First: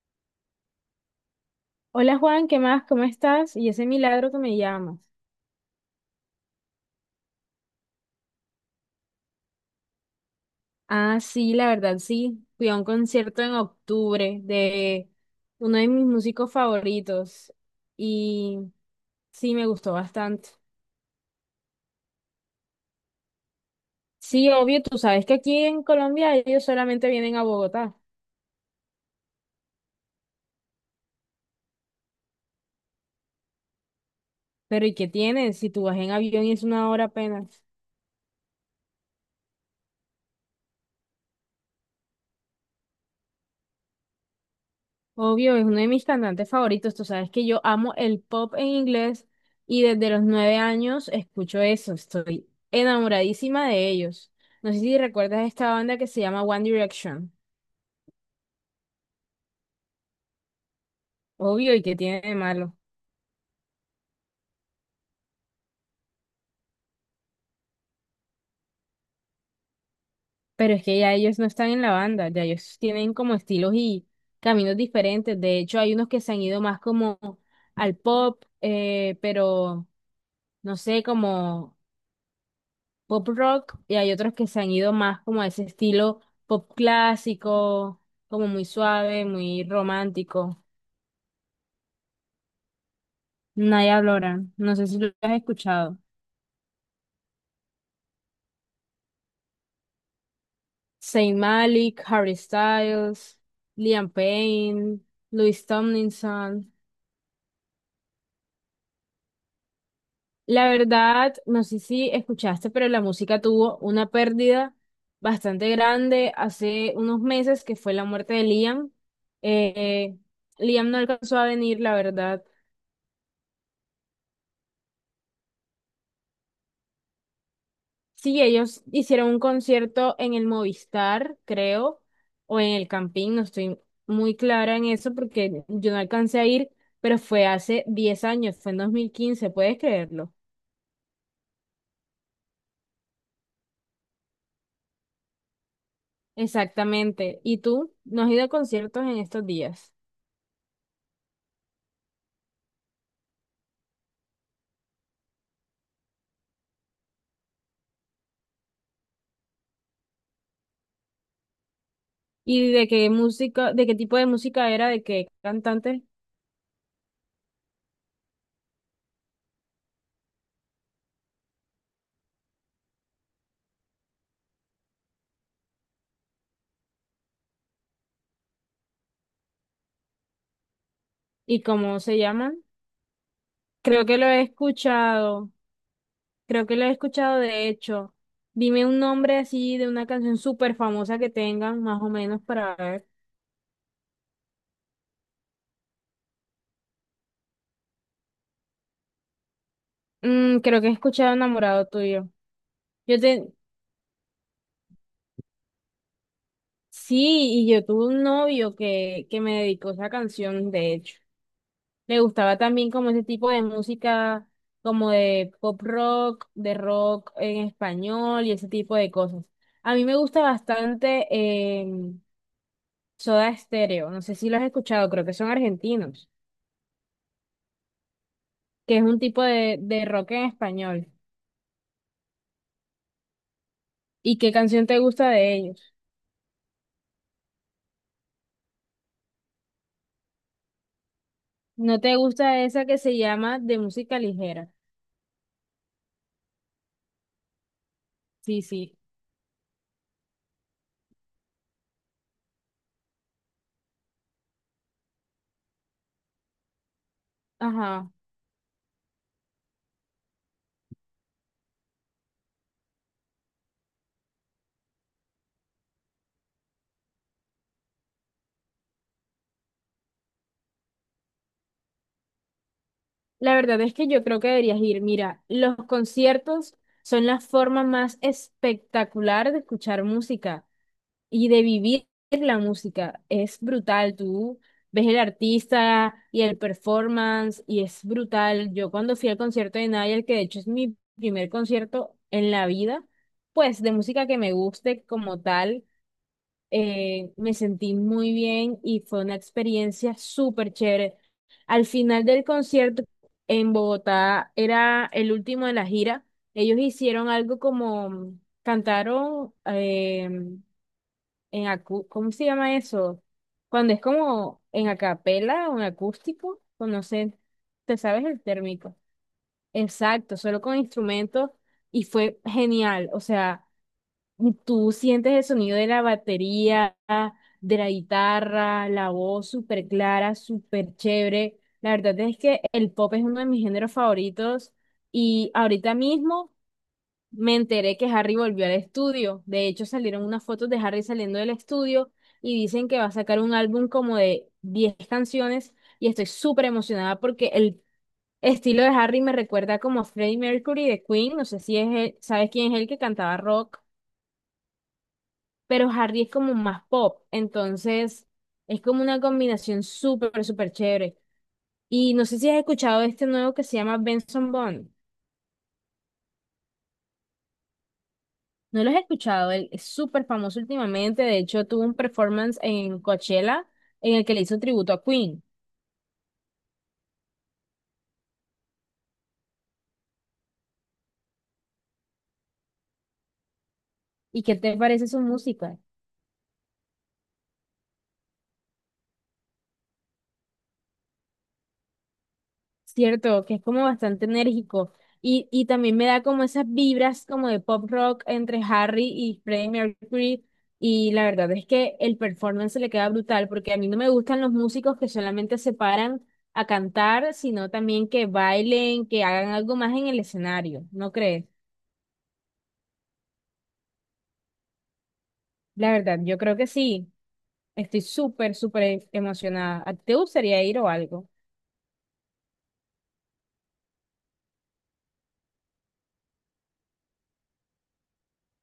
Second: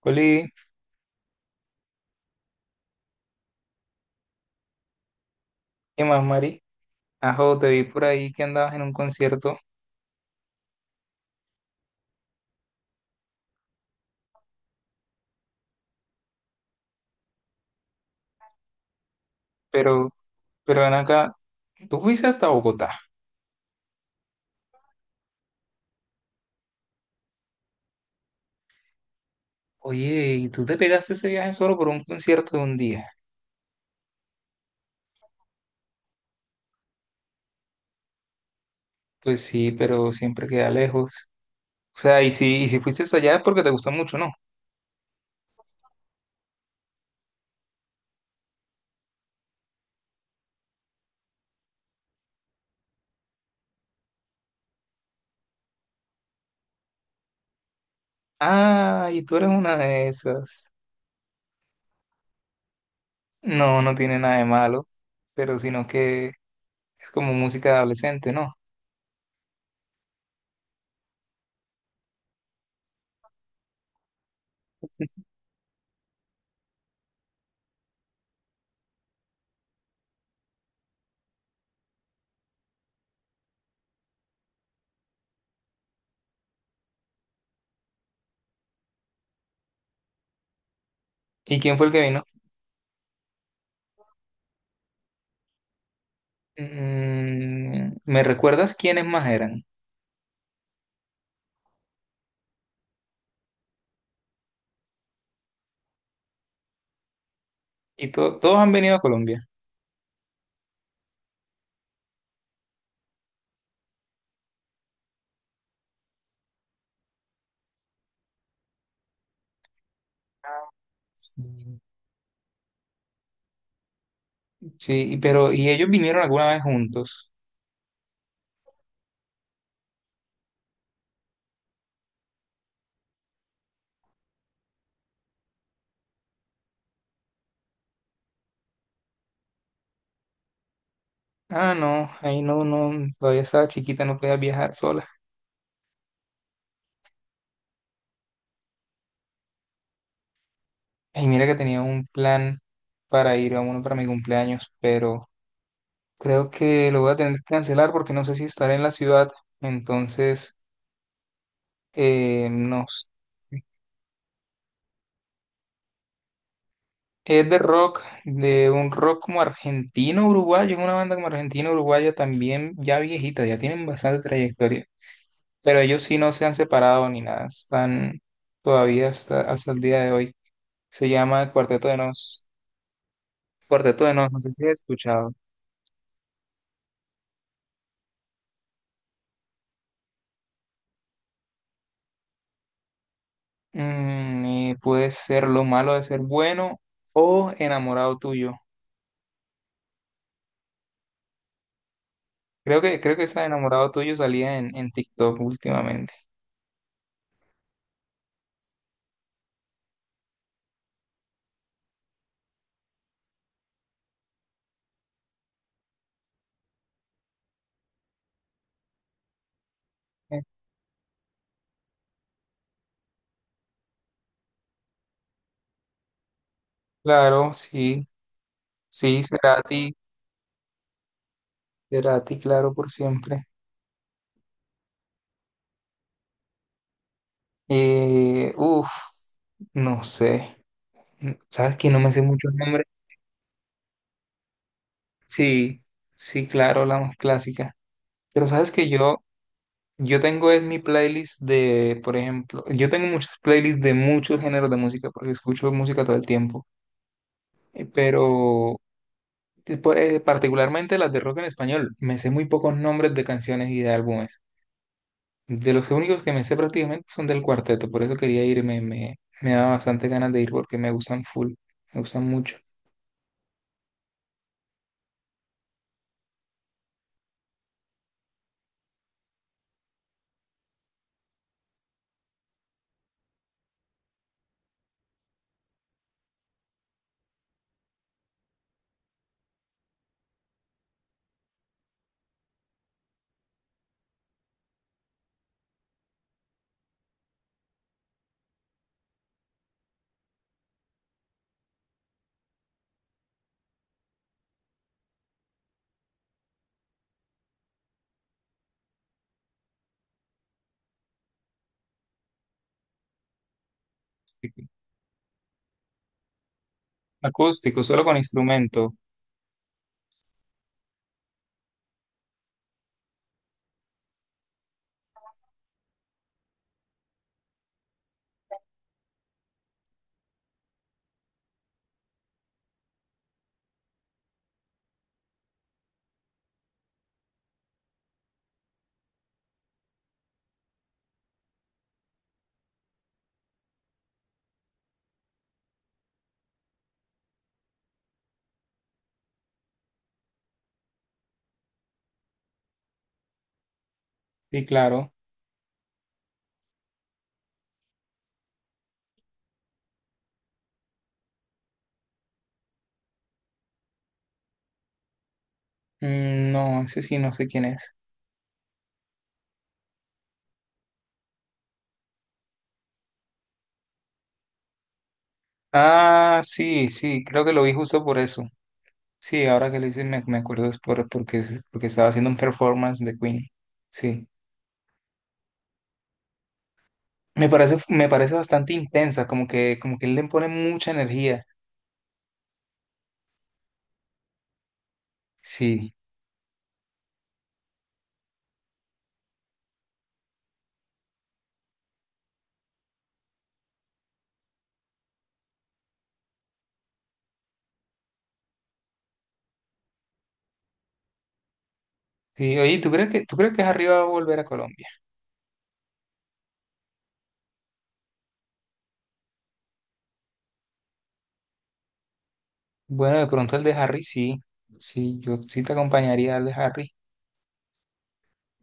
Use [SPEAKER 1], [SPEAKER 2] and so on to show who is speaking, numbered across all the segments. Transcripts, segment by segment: [SPEAKER 1] Coli,
[SPEAKER 2] Hola Juan, ¿qué más? ¿Cómo estás? Y ese milagro que me llamas.
[SPEAKER 1] ¿qué más, Mari? Ajo, te vi por ahí que andabas en un concierto,
[SPEAKER 2] Ah, sí, la verdad, sí. Fui a un concierto en octubre de uno de mis músicos favoritos y sí, me gustó
[SPEAKER 1] pero,
[SPEAKER 2] bastante.
[SPEAKER 1] pero ven acá, tú fuiste hasta Bogotá.
[SPEAKER 2] Sí, obvio, tú sabes que aquí en Colombia ellos solamente vienen a Bogotá,
[SPEAKER 1] Oye, ¿y tú te pegaste ese viaje solo por un concierto de un día?
[SPEAKER 2] pero ¿y qué tienen si tú vas en avión y es una hora apenas?
[SPEAKER 1] Pues sí, pero siempre queda lejos. O sea, y si fuiste hasta allá es porque te gustó mucho, ¿no?
[SPEAKER 2] Obvio, es uno de mis cantantes favoritos. Tú sabes que yo amo el pop en inglés y desde los 9 años escucho eso. Estoy enamoradísima de ellos. No sé si recuerdas esta banda que se llama One Direction.
[SPEAKER 1] Ah, y tú eres una de esas.
[SPEAKER 2] Obvio, ¿y que tiene de malo?
[SPEAKER 1] No, no tiene nada de malo, pero sino que es como música de adolescente, ¿no?
[SPEAKER 2] Pero es que ya ellos no están en la banda, ya ellos tienen como estilos y caminos diferentes. De hecho, hay unos que se han ido más como al pop, pero no sé, como pop rock y hay otros que se han ido más como a ese estilo pop clásico, como muy suave, muy romántico.
[SPEAKER 1] ¿Y quién fue el que vino?
[SPEAKER 2] Naya Blora, no sé si lo has escuchado.
[SPEAKER 1] Mm, ¿me recuerdas quiénes más eran?
[SPEAKER 2] Zayn Malik, Harry Styles, Liam Payne, Louis Tomlinson.
[SPEAKER 1] Y todos han venido a Colombia.
[SPEAKER 2] La verdad, no sé si escuchaste, pero la música tuvo una pérdida bastante grande hace unos meses, que fue la muerte de Liam. Eh, Liam no alcanzó a
[SPEAKER 1] Sí,
[SPEAKER 2] venir, la verdad.
[SPEAKER 1] sí, pero ¿y ellos vinieron alguna vez juntos?
[SPEAKER 2] Sí, ellos hicieron un concierto en el Movistar, creo, o en el Campín, no estoy muy clara en eso porque yo no alcancé a ir, pero fue hace 10 años, fue en 2015, ¿puedes creerlo?
[SPEAKER 1] Ah, no, ahí no, no, todavía estaba chiquita, no podía viajar sola.
[SPEAKER 2] Exactamente. ¿Y tú? ¿No has ido a conciertos en estos días?
[SPEAKER 1] Y mira que tenía un plan para ir a uno para mi cumpleaños, pero creo que lo voy a tener que cancelar porque no sé si estaré en la ciudad. Entonces,
[SPEAKER 2] ¿Y
[SPEAKER 1] no
[SPEAKER 2] de
[SPEAKER 1] sé.
[SPEAKER 2] qué música, de qué tipo de música era, de qué cantante
[SPEAKER 1] Es de rock, de un rock como argentino-uruguayo, es una banda como argentino-uruguaya también ya viejita, ya tienen bastante trayectoria. Pero ellos sí no se han separado ni nada, están todavía hasta el día de hoy. Se llama
[SPEAKER 2] y
[SPEAKER 1] Cuarteto de
[SPEAKER 2] cómo se
[SPEAKER 1] Nos.
[SPEAKER 2] llaman?
[SPEAKER 1] Cuarteto
[SPEAKER 2] Creo
[SPEAKER 1] de
[SPEAKER 2] que lo
[SPEAKER 1] Nos, no
[SPEAKER 2] he
[SPEAKER 1] sé si has escuchado.
[SPEAKER 2] escuchado. Creo que lo he escuchado de hecho. Dime un nombre así de una canción súper famosa que tengan, más o menos, para ver.
[SPEAKER 1] Mm, y puede ser Lo malo de ser bueno o Enamorado tuyo.
[SPEAKER 2] Mm, creo que he escuchado Enamorado tuyo.
[SPEAKER 1] Creo
[SPEAKER 2] Yo
[SPEAKER 1] que esa de
[SPEAKER 2] te...
[SPEAKER 1] Enamorado tuyo salía en TikTok últimamente.
[SPEAKER 2] Sí, y yo tuve un novio que me dedicó esa canción, de hecho. Le gustaba también como ese tipo de música, como de pop rock, de rock en español y ese tipo de cosas. A mí me
[SPEAKER 1] Eh,
[SPEAKER 2] gusta bastante Soda Stereo. No sé si lo has escuchado, creo que son argentinos.
[SPEAKER 1] Claro, sí,
[SPEAKER 2] Que es un
[SPEAKER 1] sí,
[SPEAKER 2] tipo
[SPEAKER 1] será a
[SPEAKER 2] de rock en español.
[SPEAKER 1] claro, por siempre.
[SPEAKER 2] ¿Y qué canción te gusta de ellos?
[SPEAKER 1] Uf, no sé. ¿Sabes que
[SPEAKER 2] ¿No
[SPEAKER 1] no me
[SPEAKER 2] te
[SPEAKER 1] sé muchos
[SPEAKER 2] gusta
[SPEAKER 1] nombres?
[SPEAKER 2] esa que se llama de música ligera?
[SPEAKER 1] Sí, sí, claro, la más clásica. Pero
[SPEAKER 2] Sí,
[SPEAKER 1] sabes que
[SPEAKER 2] sí.
[SPEAKER 1] yo tengo es mi playlist de, por ejemplo, yo tengo muchas playlists de muchos géneros de música porque escucho música todo el tiempo. Eh,
[SPEAKER 2] Ajá.
[SPEAKER 1] Pero eh, por- eh, particularmente las de rock en español, me sé muy pocos nombres de canciones y de álbumes. De los únicos que me sé prácticamente son del cuarteto, por eso quería irme, me da bastante ganas de ir porque me gustan full, me gustan mucho.
[SPEAKER 2] La verdad es que yo creo que deberías ir. Mira, los conciertos son la forma más espectacular de escuchar música y de vivir la música. Es brutal, tú ves el artista y el performance y es brutal. Yo cuando fui al concierto de Nayel, que de hecho es mi primer concierto en la vida, pues de música que me guste como tal, me sentí muy bien y fue una experiencia súper chévere. Al final del concierto en Bogotá, era el último de la gira, ellos hicieron algo como... Cantaron, ¿cómo se llama eso? Cuando es como en acapela o en acústico, pues no sé,
[SPEAKER 1] Acústico,
[SPEAKER 2] te
[SPEAKER 1] solo con
[SPEAKER 2] sabes el
[SPEAKER 1] instrumento.
[SPEAKER 2] térmico. Exacto, solo con instrumentos y fue genial. O sea, tú sientes el sonido de la batería, de la guitarra, la voz súper clara, súper chévere. La verdad es que el pop es uno de mis géneros favoritos y ahorita mismo me enteré que Harry volvió al estudio. De hecho, salieron unas fotos de Harry saliendo del estudio y dicen que va a sacar un álbum como de 10 canciones y estoy súper emocionada porque el estilo de Harry me recuerda como a Freddie Mercury de Queen. No sé si es sabes quién es el que cantaba rock,
[SPEAKER 1] Sí, claro.
[SPEAKER 2] pero Harry es como más pop. Entonces, es como una combinación súper, súper chévere. Y no sé si has escuchado de este nuevo que se llama Benson Bond.
[SPEAKER 1] Mm, no, ese sí, no sé quién es.
[SPEAKER 2] No lo he escuchado, él es súper famoso últimamente, de hecho tuvo un performance en Coachella en el que le hizo un tributo a Queen.
[SPEAKER 1] Ah, sí, sí, creo que lo vi justo por eso. Sí, ahora que lo hice me, me acuerdo es por, porque, porque estaba haciendo un performance de Queen. Sí.
[SPEAKER 2] ¿Y qué te parece su música?
[SPEAKER 1] Me parece bastante intensa, como que él le pone mucha energía.
[SPEAKER 2] Cierto, que es como bastante enérgico y
[SPEAKER 1] Sí.
[SPEAKER 2] también me da como esas vibras como de pop rock entre Harry y Freddie Mercury y la verdad es que el performance le queda brutal porque a mí no me gustan los músicos que solamente se paran a cantar, sino también que bailen, que hagan algo más en el escenario, ¿no crees?
[SPEAKER 1] Sí, oye, tú crees que Harry va a volver a Colombia?
[SPEAKER 2] La verdad, yo creo que sí. Estoy súper, súper emocionada. ¿Te gustaría ir o algo?
[SPEAKER 1] Bueno, de pronto el de Harry sí. Sí, yo sí te acompañaría al de Harry.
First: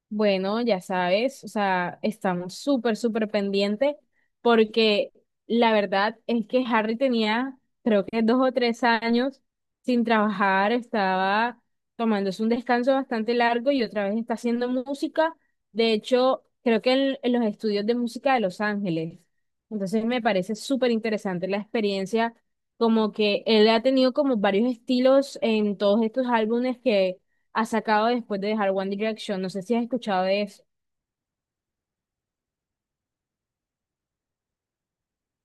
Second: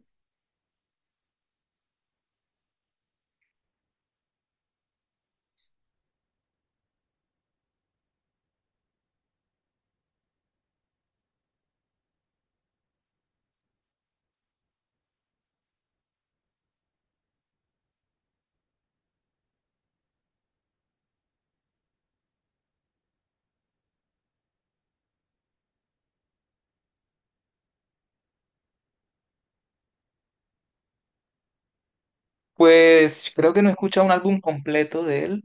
[SPEAKER 2] Bueno, ya sabes, o sea, estamos súper, súper pendientes porque la verdad es que Harry tenía, creo que dos o tres años sin trabajar, estaba tomándose un descanso bastante largo y otra vez está haciendo música. De hecho, creo que en los estudios de música de Los Ángeles. Entonces me parece súper interesante la experiencia, como que él ha tenido como varios estilos en todos estos álbumes ha sacado después de dejar One Direction. No sé si has escuchado de eso.
[SPEAKER 1] Pues creo que no he escuchado un álbum completo de él.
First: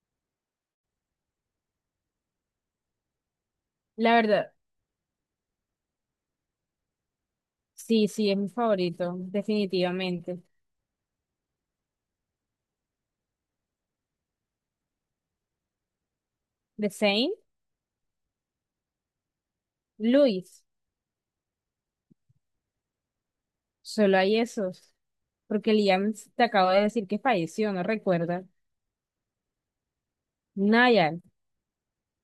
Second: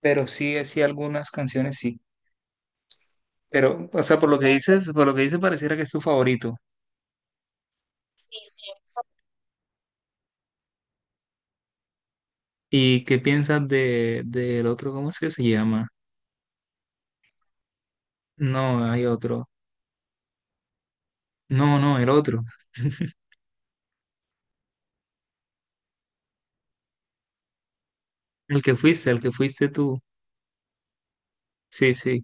[SPEAKER 1] Pero sí, sí, algunas canciones sí. Pero, o
[SPEAKER 2] La
[SPEAKER 1] sea, por lo que
[SPEAKER 2] verdad,
[SPEAKER 1] dices, por lo que dices, pareciera que es tu favorito.
[SPEAKER 2] sí, sí, es mi favorito, definitivamente.
[SPEAKER 1] ¿Y qué piensas de, del otro? ¿Cómo es que se llama?
[SPEAKER 2] The Saint,
[SPEAKER 1] No, hay otro.
[SPEAKER 2] Louis,
[SPEAKER 1] No, no, el otro.
[SPEAKER 2] solo hay esos. Porque Liam te acabo de decir que falleció, ¿no recuerdas?
[SPEAKER 1] El que fuiste tú.
[SPEAKER 2] Niall,
[SPEAKER 1] Sí, sí.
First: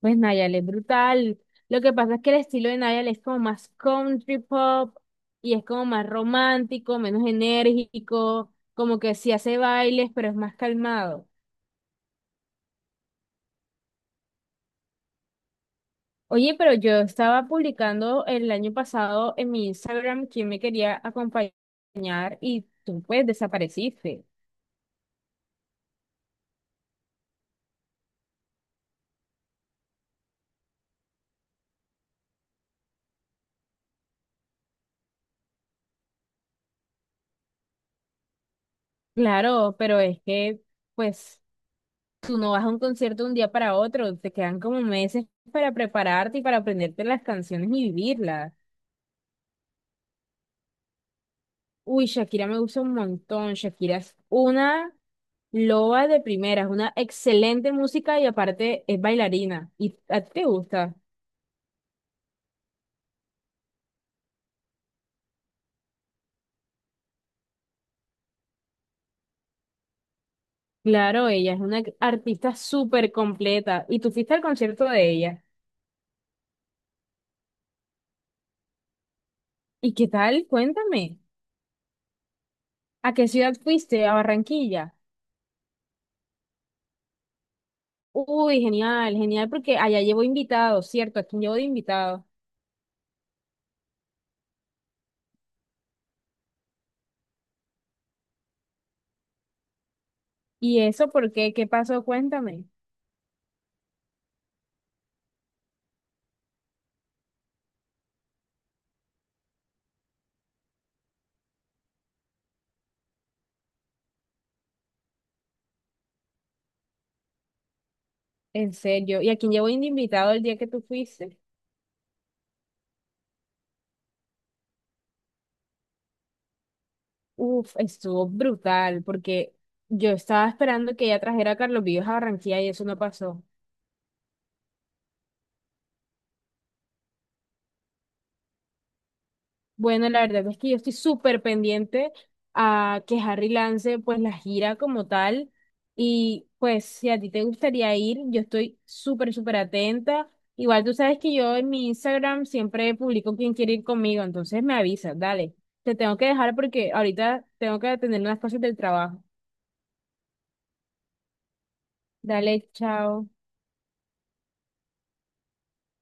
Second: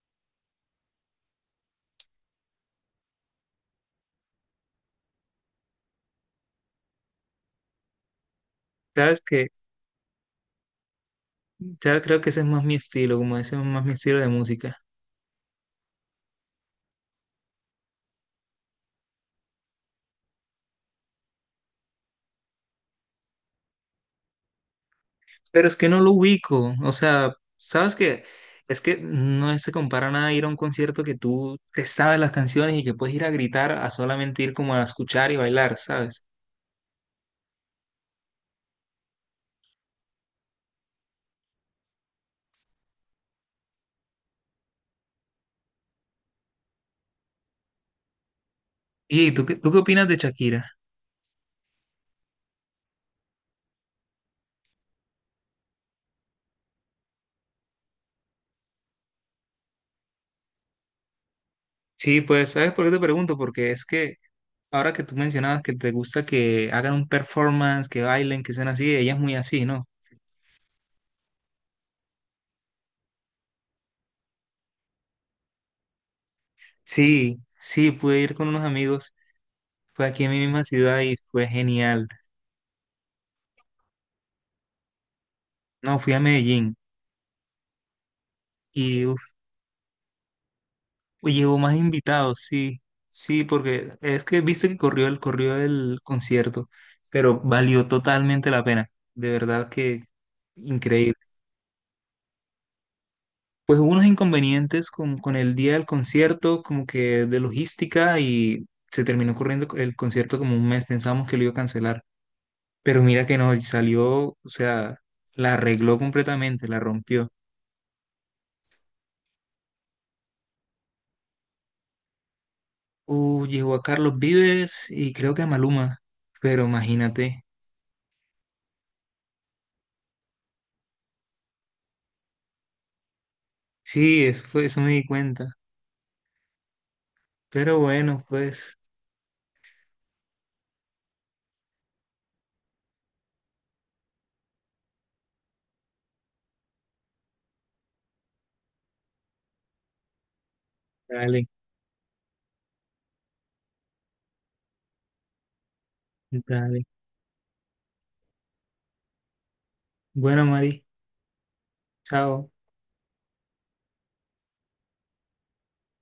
[SPEAKER 2] pues Niall es brutal. Lo que pasa es que el estilo de Niall es como más country pop y es como más romántico, menos enérgico, como que
[SPEAKER 1] Sabes
[SPEAKER 2] sí
[SPEAKER 1] que,
[SPEAKER 2] hace bailes, pero es más calmado.
[SPEAKER 1] ya creo que ese es más mi estilo, como ese es más mi estilo de música.
[SPEAKER 2] Oye, pero yo estaba publicando el año pasado en mi Instagram quién me quería acompañar y tú pues desapareciste.
[SPEAKER 1] Pero es que no lo ubico. O sea, sabes que es que no se compara nada a ir a un concierto que tú te sabes las canciones y que puedes ir a gritar a solamente ir como a escuchar y bailar, ¿sabes?
[SPEAKER 2] Claro, pero es que pues tú no vas a un concierto de un día para otro, te quedan como meses para prepararte y para aprenderte las canciones y vivirlas.
[SPEAKER 1] ¿Y tú qué opinas de Shakira?
[SPEAKER 2] Uy, Shakira me gusta un montón, Shakira es una loba de primeras, una excelente música y aparte es bailarina. ¿Y a ti te gusta?
[SPEAKER 1] Sí, pues, ¿sabes por qué te pregunto? Porque es que ahora que tú mencionabas que te gusta que hagan un performance, que bailen, que sean así, ella es muy así, ¿no?
[SPEAKER 2] Claro, ella es una artista súper completa. ¿Y tú fuiste al concierto de ella?
[SPEAKER 1] Sí, sí, pude ir con unos amigos,
[SPEAKER 2] ¿Y
[SPEAKER 1] fue
[SPEAKER 2] qué
[SPEAKER 1] aquí en mi
[SPEAKER 2] tal?
[SPEAKER 1] misma ciudad y
[SPEAKER 2] Cuéntame.
[SPEAKER 1] fue genial.
[SPEAKER 2] ¿A qué ciudad fuiste? ¿A Barranquilla?
[SPEAKER 1] No, fui a Medellín
[SPEAKER 2] Uy,
[SPEAKER 1] y
[SPEAKER 2] genial,
[SPEAKER 1] uf,
[SPEAKER 2] genial, porque allá llevo invitados, ¿cierto? ¿A
[SPEAKER 1] y
[SPEAKER 2] quién llevo
[SPEAKER 1] llevo
[SPEAKER 2] de
[SPEAKER 1] más
[SPEAKER 2] invitado?
[SPEAKER 1] invitados, sí, sí, porque es que viste que corrió el concierto, pero valió totalmente la pena, de verdad que
[SPEAKER 2] ¿Y eso
[SPEAKER 1] increíble.
[SPEAKER 2] por qué? ¿Qué pasó? Cuéntame.
[SPEAKER 1] Pues hubo unos inconvenientes con el día del concierto, como que de logística, y se terminó corriendo el concierto como un mes. Pensábamos que lo iba a cancelar, pero mira que no, salió, o sea, la arregló completamente, la rompió.
[SPEAKER 2] En serio. ¿Y a quién llevo de invitado el día que tú fuiste?
[SPEAKER 1] Llegó a Carlos Vives y creo que a Maluma, pero imagínate.
[SPEAKER 2] Uf, estuvo brutal, porque yo estaba esperando que ella trajera a Carlos Vives a Barranquilla y eso no pasó.
[SPEAKER 1] Sí, eso fue, eso me di cuenta. Pero bueno, pues,
[SPEAKER 2] Bueno, la verdad es que yo estoy súper pendiente a que Harry lance pues la gira como tal y pues si a ti te gustaría ir, yo estoy súper, súper atenta. Igual tú sabes que
[SPEAKER 1] dale,
[SPEAKER 2] yo en mi Instagram siempre publico quién quiere ir conmigo, entonces me avisas, dale. Te tengo que dejar
[SPEAKER 1] dale.
[SPEAKER 2] porque ahorita tengo que atender unas cosas del trabajo.
[SPEAKER 1] Bueno, Mari, chao.
[SPEAKER 2] Dale, chao.